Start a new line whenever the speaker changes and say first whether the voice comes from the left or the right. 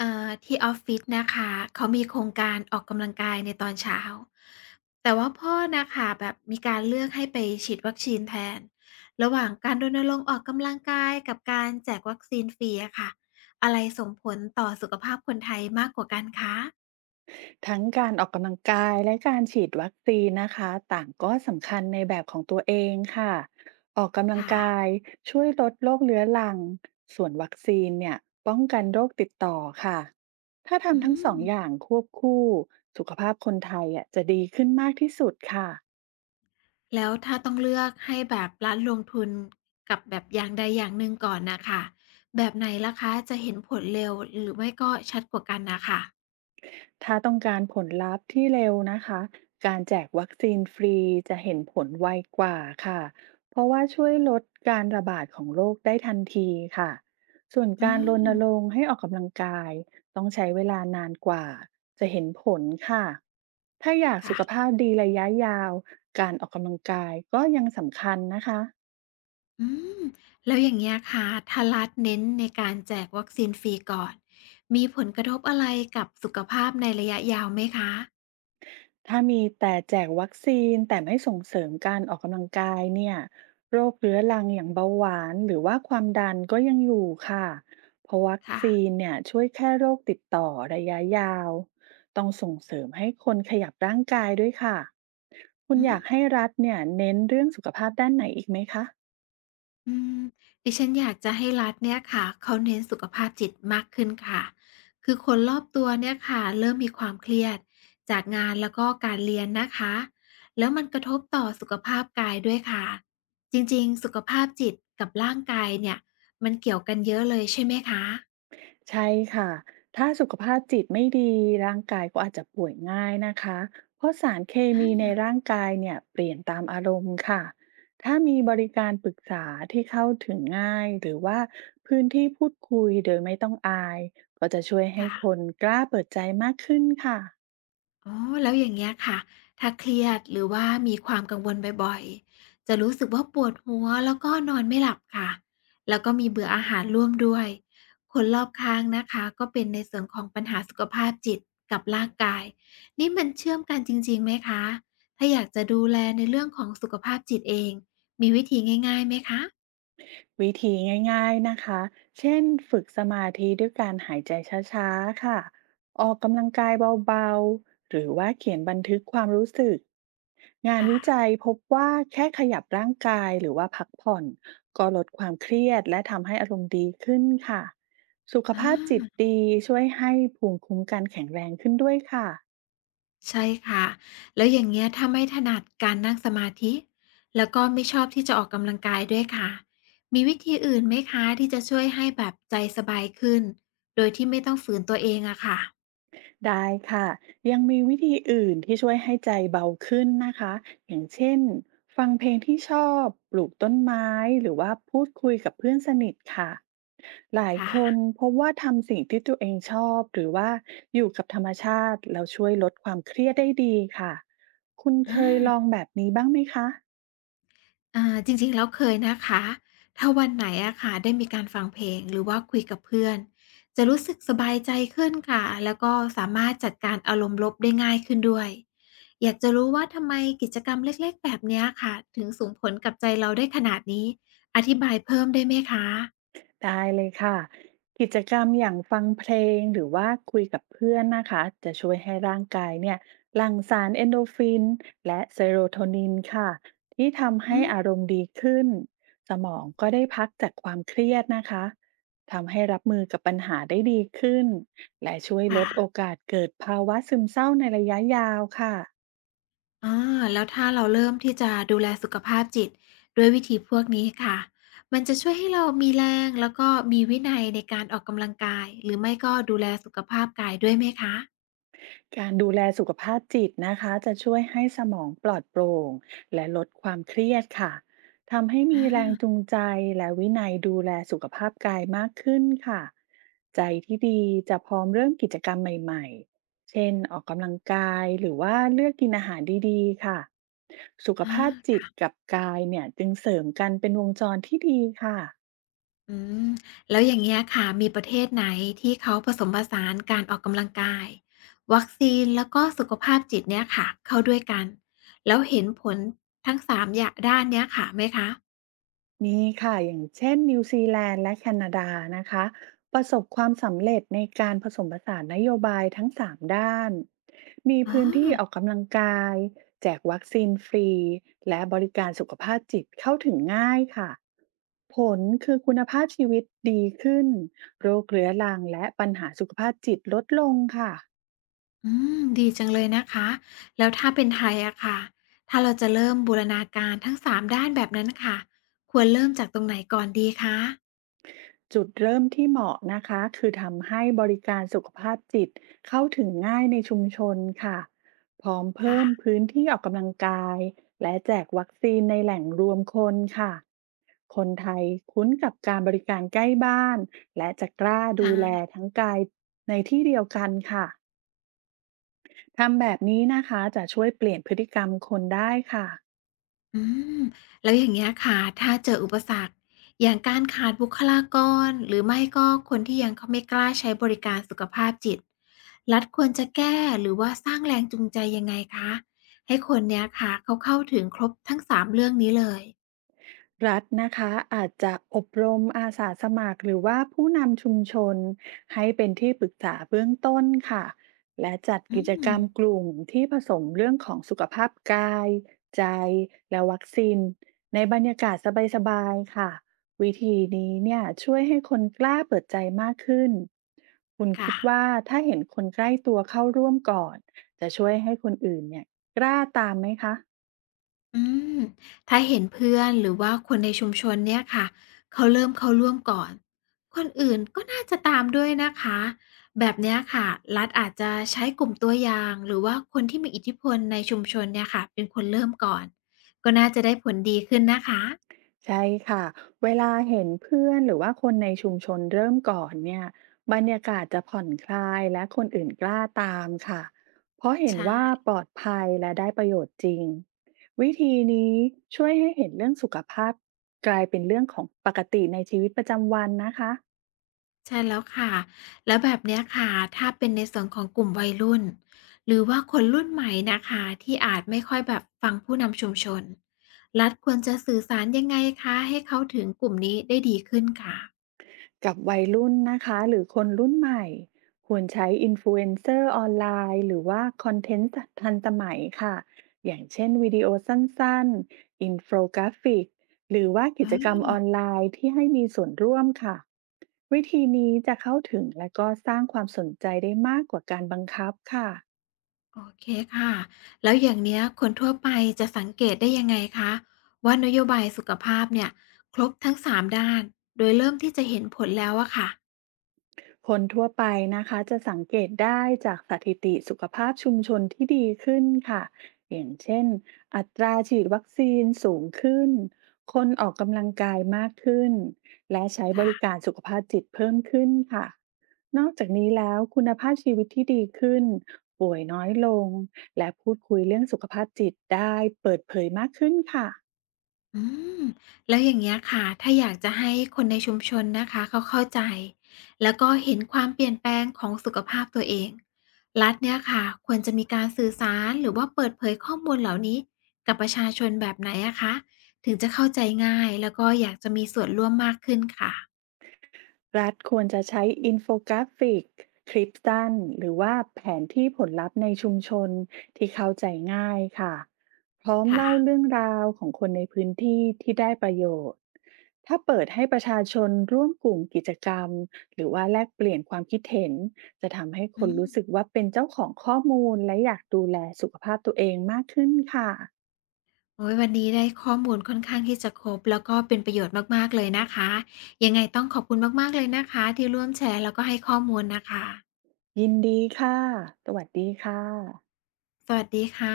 left: ที่ออฟฟิศนะคะ เขามีโครงการออกกำลังกายในตอนเช้าแต่ว่าพ่อนะคะแบบมีการเลือกให้ไปฉีดวัคซีนแทน ระหว่างการรณรงค์ออกกำลังกายกับการแจกวัคซีนฟรีอะค่ะ อะไรส่งผลต่อสุขภาพคนไทยมากกว่ากันคะ
right: ทั้งการออกกำลังกายและการฉีดวัคซีนนะคะต่างก็สำคัญในแบบของตัวเองค่ะออกกำลัง
left: ค่ะ
right: กายช่วยลดโรคเรื้อรังส่วนวัคซีนเนี่ยป้องกันโรคติดต่อค่ะถ้า
left: อื
right: ทำทั้งสองอย่า
left: ม
right: งควบคู่สุขภาพคนไทยอ่ะจะดีขึ้นมากที่สุดค่ะ
left: แล้วถ้าต้องเลือกให้แบบรัฐลงทุนกับแบบอย่างใดอย่างหนึ่งก่อนนะคะ แบบไหนล่ะคะจะเห็นผลเร็วหรือไม่ก็ชัดกว่ากันนะคะ
right: ถ้าต้องการผลลัพธ์ที่เร็วนะคะ การแจกวัคซีนฟรีจะเห็นผลไวกว่าค่ะ เพราะว่าช่วยลดการระบาดของโรคได้ทันทีค่ะ ส่วน
left: อื
right: การรณ
left: ม
right: รงค์ให้ออกกำลังกายต้องใช้เวลานานกว่าจะเห็นผลค่ะ ถ้าอยาก
left: ค่ะ
right: สุขภาพดีระยะยาวการออกกำลังกายก็ยังสำคัญนะคะ
left: อืมแล้วอย่างเงี้ยค่ะถ้ารัฐเน้นในการแจกวัคซีนฟรีก่อนมีผลกระทบอะไรกับสุขภาพในระยะยาวไหมคะ
right: ถ้ามีแต่แจกวัคซีนแต่ไม่ส่งเสริมการออกกำลังกายเนี่ยโรคเรื้อรังอย่างเบาหวานหรือว่าความดันก็ยังอยู่ค่ะเพราะวัค
left: ค่ะ
right: ซีนเนี่ยช่วยแค่โรคติดต่อระยะยาวต้องส่งเสริมให้คนขยับร่างกายด้วยค่ะคุณ
left: อื
right: อ
left: ม
right: ยากให้รัฐเนี่ยเน้นเรื่องสุขภาพด้านไหนอีกไหมคะ
left: อืมดิฉันอยากจะให้รัฐเนี่ยค่ะเขาเน้นสุขภาพจิตมากขึ้นค่ะคือคนรอบตัวเนี่ยค่ะเริ่มมีความเครียดจากงานแล้วก็การเรียนนะคะแล้วมันกระทบต่อสุขภาพกายด้วยค่ะจริงๆสุขภาพจิตกับร่างกายเนี่ยมันเกี่ยวกันเยอะเลยใช่ไหมคะ
right: ใช่ค่ะ ถ้าสุขภาพจิตไม่ดีร่างกายก็อาจจะป่วยง่ายนะคะ เพราะสารเค
left: อ
right: มีใน
left: า
right: ร่างกายเนี่ยเปลี่ยนตามอารมณ์ค่ะ ถ้ามีบริการปรึกษาที่เข้าถึงง่ายหรือว่าพื้นที่พูดคุยโดยไม่ต้องอายก็จะช่วยให้
left: ค่ะ
right: คนกล้าเปิดใจมากขึ้นค่ะ
left: อ๋อแล้วอย่างเงี้ยค่ะถ้าเครียดหรือว่ามีความกังวลบ่อยๆจะรู้สึกว่าปวดหัวแล้วก็นอนไม่หลับค่ะแล้วก็มีเบื่ออาหารร่วมด้วยคนรอบข้างนะคะก็เป็นในส่วนของปัญหาสุขภาพจิตกับร่างกายนี่มันเชื่อมกันจริงๆไหมคะถ้าอยากจะดูแลในเรื่องของสุขภาพจิตเองมีวิธีง่ายๆไหมคะ
right: วิธีง่ายๆนะคะ เช่นฝึกสมาธิด้วยการหายใจช้าๆค่ะออกกำลังกายเบาๆ หรือว่าเขียนบันทึกความรู้สึก งาน
left: ค่ะ
right: วิจัยพบว่าแค่ขยับร่างกายหรือว่าพักผ่อนก็ลดความเครียดและทำให้อารมณ์ดีขึ้นค่ะสุข
left: อา
right: ภาพจิตดีช่วยให้ภูมิคุ้มกันแข็งแรงขึ้นด้วยค่ะ
left: ใช่ค่ะ แล้วอย่างเงี้ยถ้าไม่ถนัดการนั่งสมาธิ แล้วก็ไม่ชอบที่จะออกกำลังกายด้วยค่ะ มีวิธีอื่นไหมคะที่จะช่วยให้แบบใจสบายขึ้น โดยที่ไม่ต้องฝืนตัวเองอะค่ะ
right: ได้ค่ะยังมีวิธีอื่นที่ช่วยให้ใจเบาขึ้นนะคะอย่างเช่นฟังเพลงที่ชอบปลูกต้นไม้หรือว่าพูดคุยกับเพื่อนสนิทค่ะหลาย
left: ค่ะ
right: คนพบว่าทำสิ่งที่ตัวเองชอบหรือว่าอยู่กับธรรมชาติแล้วช่วยลดความเครียดได้ดีค่ะคุณ
left: อา
right: เคยลองแบบนี้บ้างไหมคะ
left: อาจริงๆ แล้วเคยนะคะ ถ้าวันไหนอะค่ะ ได้มีการฟังเพลงหรือว่าคุยกับเพื่อน จะรู้สึกสบายใจขึ้นค่ะ แล้วก็สามารถจัดการอารมณ์ลบได้ง่ายขึ้นด้วย อยากจะรู้ว่าทำไมกิจกรรมเล็กๆ แบบเนี้ยค่ะ ถึงส่งผลกับใจเราได้ขนาดนี้ อธิบายเพิ่มได้ไหมคะ
right: ได้เลยค่ะกิจกรรมอย่างฟังเพลงหรือว่าคุยกับเพื่อนนะคะจะช่วยให้ร่างกายเนี่ยหลั่งสารเอนโดรฟินและเซโรโทนินค่ะที่ทำ
left: อื
right: ให้
left: ม
right: อารมณ์ดีขึ้นสมองก็ได้พักจากความเครียดนะคะทำให้รับมือกับปัญหาได้ดีขึ้นและช่วยล
left: ค่ะ
right: ดโอกาสเกิดภาวะซึมเศร้าในระยะยาวค่ะ
left: อาแล้วถ้าเราเริ่มที่จะดูแลสุขภาพจิตด้วยวิธีพวกนี้ค่ะมันจะช่วยให้เรามีแรงแล้วก็มีวินัยในการออกกำลังกายหรือไม่ก็ดูแลสุขภาพกายด้วยไหมคะ
right: การดูแลสุขภาพจิตนะคะจะช่วยให้สมองปลอดโปร่งและลดความเครียดค่ะทำให้
left: อ
right: มีแรง
left: า
right: จูงใจและวินัยดูแลสุขภาพกายมากขึ้นค่ะใจที่ดีจะพร้อมเริ่มกิจกรรมใหม่ๆเช่นออกกำลังกายหรือว่าเลือกกินอาหารดีๆค่ะสุข
left: อา
right: ภาพจิต
left: ค่ะ
right: กับกายเนี่ยจึงเสริมกันเป็นวงจรที่ดีค่ะ
left: อืม แล้วอย่างเงี้ยค่ะ มีประเทศไหนที่เขาผสมผสานการออกกำลังกายวัคซีนแล้วก็สุขภาพจิตเนี่ยค่ะเข้าด้วยกันแล้วเห็นผลทั้งสามอย่างด้านเนี้ยค่ะไหมคะ
right: มีค่ะ อย่างเช่นนิวซีแลนด์และแคนาดานะคะประสบความสำเร็จในการผสมผสานนโยบายทั้ง3ด้านมี
left: อ๋อ
right: พื้นที่ออกกำลังกายแจกวัคซีนฟรีและบริการสุขภาพจิตเข้าถึงง่ายค่ะผลคือคุณภาพชีวิตดีขึ้นโรคเรื้อรังและปัญหาสุขภาพจิตลดลงค่ะ
left: อืมดีจังเลยนะคะแล้วถ้าเป็นไทยอะค่ะถ้าเราจะเริ่มบูรณาการทั้งสามด้านแบบนั้นค่ะควรเริ่มจากตรงไหนก่อนดีคะ
right: จุดเริ่มที่เหมาะนะคะคือทำให้บริการสุขภาพจิตเข้าถึงง่ายในชุมชนค่ะพร้อม
left: ค่ะ
right: เพิ่มพื้นที่ออกกำลังกายและแจกวัคซีนในแหล่งรวมคนค่ะคนไทยคุ้นกับการบริการใกล้บ้านและจะกล้าดูแล
left: ใช่
right: ทั้งกายในที่เดียวกันค่ะทำแบบนี้นะคะจะช่วยเปลี่ยนพฤติกรรมคนได้ค่ะ
left: อืมแล้วอย่างเงี้ยค่ะถ้าเจออุปสรรคอย่างการขาดบุคลากรหรือไม่ก็คนที่ยังเขาไม่กล้าใช้บริการสุขภาพจิตรัฐควรจะแก้หรือว่าสร้างแรงจูงใจยังไงคะให้คนเนี้ยค่ะเขาเข้าถึงครบทั้งสามเรื่องนี้เลย
right: รัฐนะคะอาจจะอบรมอาสาสมัครหรือว่าผู้นำชุมชนให้เป็นที่ปรึกษาเบื้องต้นค่ะและจัด
left: อื
right: กิจ
left: ม
right: กรรมกลุ่มที่ผสมเรื่องของสุขภาพกายใจและวัคซีนในบรรยากาศสบายๆค่ะวิธีนี้เนี่ยช่วยให้คนกล้าเปิดใจมากขึ้นคุณ
left: ค่ะ
right: คิดว่าถ้าเห็นคนใกล้ตัวเข้าร่วมก่อนจะช่วยให้คนอื่นเนี่ยกล้าตามไหมคะ
left: อืมถ้าเห็นเพื่อนหรือว่าคนในชุมชนเนี่ยค่ะเขาเริ่มเข้าร่วมก่อนคนอื่นก็น่าจะตามด้วยนะคะแบบเนี้ยค่ะรัฐอาจจะใช้กลุ่มตัวอย่างหรือว่าคนที่มีอิทธิพลในชุมชนเนี่ยค่ะเป็นคนเริ่มก่อนก็น่าจะได้ผลดีขึ้นนะคะ
right: ใช่ค่ะเวลาเห็นเพื่อนหรือว่าคนในชุมชนเริ่มก่อนเนี่ยบรรยากาศจะผ่อนคลายและคนอื่นกล้าตามค่ะเพราะเห็น
left: ใช่
right: ว่าปลอดภัยและได้ประโยชน์จริงวิธีนี้ช่วยให้เห็นเรื่องสุขภาพกลายเป็นเรื่องของปกติในชีวิตประจำวันนะคะ
left: ใช่แล้วค่ะ แล้วแบบเนี้ยค่ะ ถ้าเป็นในส่วนของกลุ่มวัยรุ่นหรือว่าคนรุ่นใหม่นะคะที่อาจไม่ค่อยแบบฟังผู้นำชุมชนรัฐควรจะสื่อสารยังไงคะให้เข้าถึงกลุ่มนี้ได้ดีขึ้นค่ะ
right: กับวัยรุ่นนะคะหรือคนรุ่นใหม่ควรใช้อินฟลูเอนเซอร์ออนไลน์หรือว่าคอนเทนต์ทันสมัยค่ะอย่างเช่นวิดีโอสั้นๆอินโฟกราฟิกหรือว่ากิจกรร
left: อ
right: ม
left: อ
right: ออนไลน์ที่ให้มีส่วนร่วมค่ะวิธีนี้จะเข้าถึงและก็สร้างความสนใจได้มากกว่าการบังคับค่ะ
left: โอเคค่ะแล้วอย่างเนี้ยคนทั่วไปจะสังเกตได้ยังไงคะว่านโยบายสุขภาพเนี่ยครบทั้งสามด้านโดยเริ่มที่จะเห็นผลแล้วอะค่ะ
right: คนทั่วไปนะคะจะสังเกตได้จากสถิติสุขภาพชุมชนที่ดีขึ้นค่ะอย่างเช่นอัตราฉีดวัคซีนสูงขึ้นคนออกกำลังกายมากขึ้นและใช้บริกา
left: ค่ะ
right: รสุขภาพจิตเพิ่มขึ้นค่ะนอกจากนี้แล้วคุณภาพชีวิตที่ดีขึ้นป่วยน้อยลงและพูดคุยเรื่องสุขภาพจิตได้เปิดเผยมากขึ้นค่ะ
left: อืมแล้วอย่างเงี้ยค่ะ ถ้าอยากจะให้คนในชุมชนนะคะเขาเข้าใจแล้วก็เห็นความเปลี่ยนแปลงของสุขภาพตัวเองรัฐเนี่ยค่ะควรจะมีการสื่อสารหรือว่าเปิดเผยข้อมูลเหล่านี้กับประชาชนแบบไหนอะคะถึงจะเข้าใจง่ายแล้วก็อยากจะมีส่วนร่วมมากขึ้นค่ะ
right: รัฐควรจะใช้อินโฟกราฟิกคลิปสั้นหรือว่าแผนที่ผลลัพธ์ในชุมชนที่เข้าใจง่ายค่ะพร้อม
left: ค่ะ
right: เล่าเรื่องราวของคนในพื้นที่ที่ได้ประโยชน์ถ้าเปิดให้ประชาชนร่วมกลุ่มกิจกรรมหรือว่าแลกเปลี่ยนความคิดเห็นจะทำให้
left: อื
right: คนรู้สึก
left: ม
right: ว่าเป็นเจ้าของข้อมูลและอยากดูแลสุขภาพตัวเองมากขึ้นค่ะ
left: โอ้ยวันนี้ได้ข้อมูลค่อนข้างที่จะครบแล้วก็เป็นประโยชน์มากๆเลยนะคะยังไงต้องขอบคุณมากๆเลยนะคะที่ร่วมแชร์แล้วก็ให้ข้อมูลนะคะ
right: ยินดีค่ะสวัสดีค่ะ
left: สวัสดีค่ะ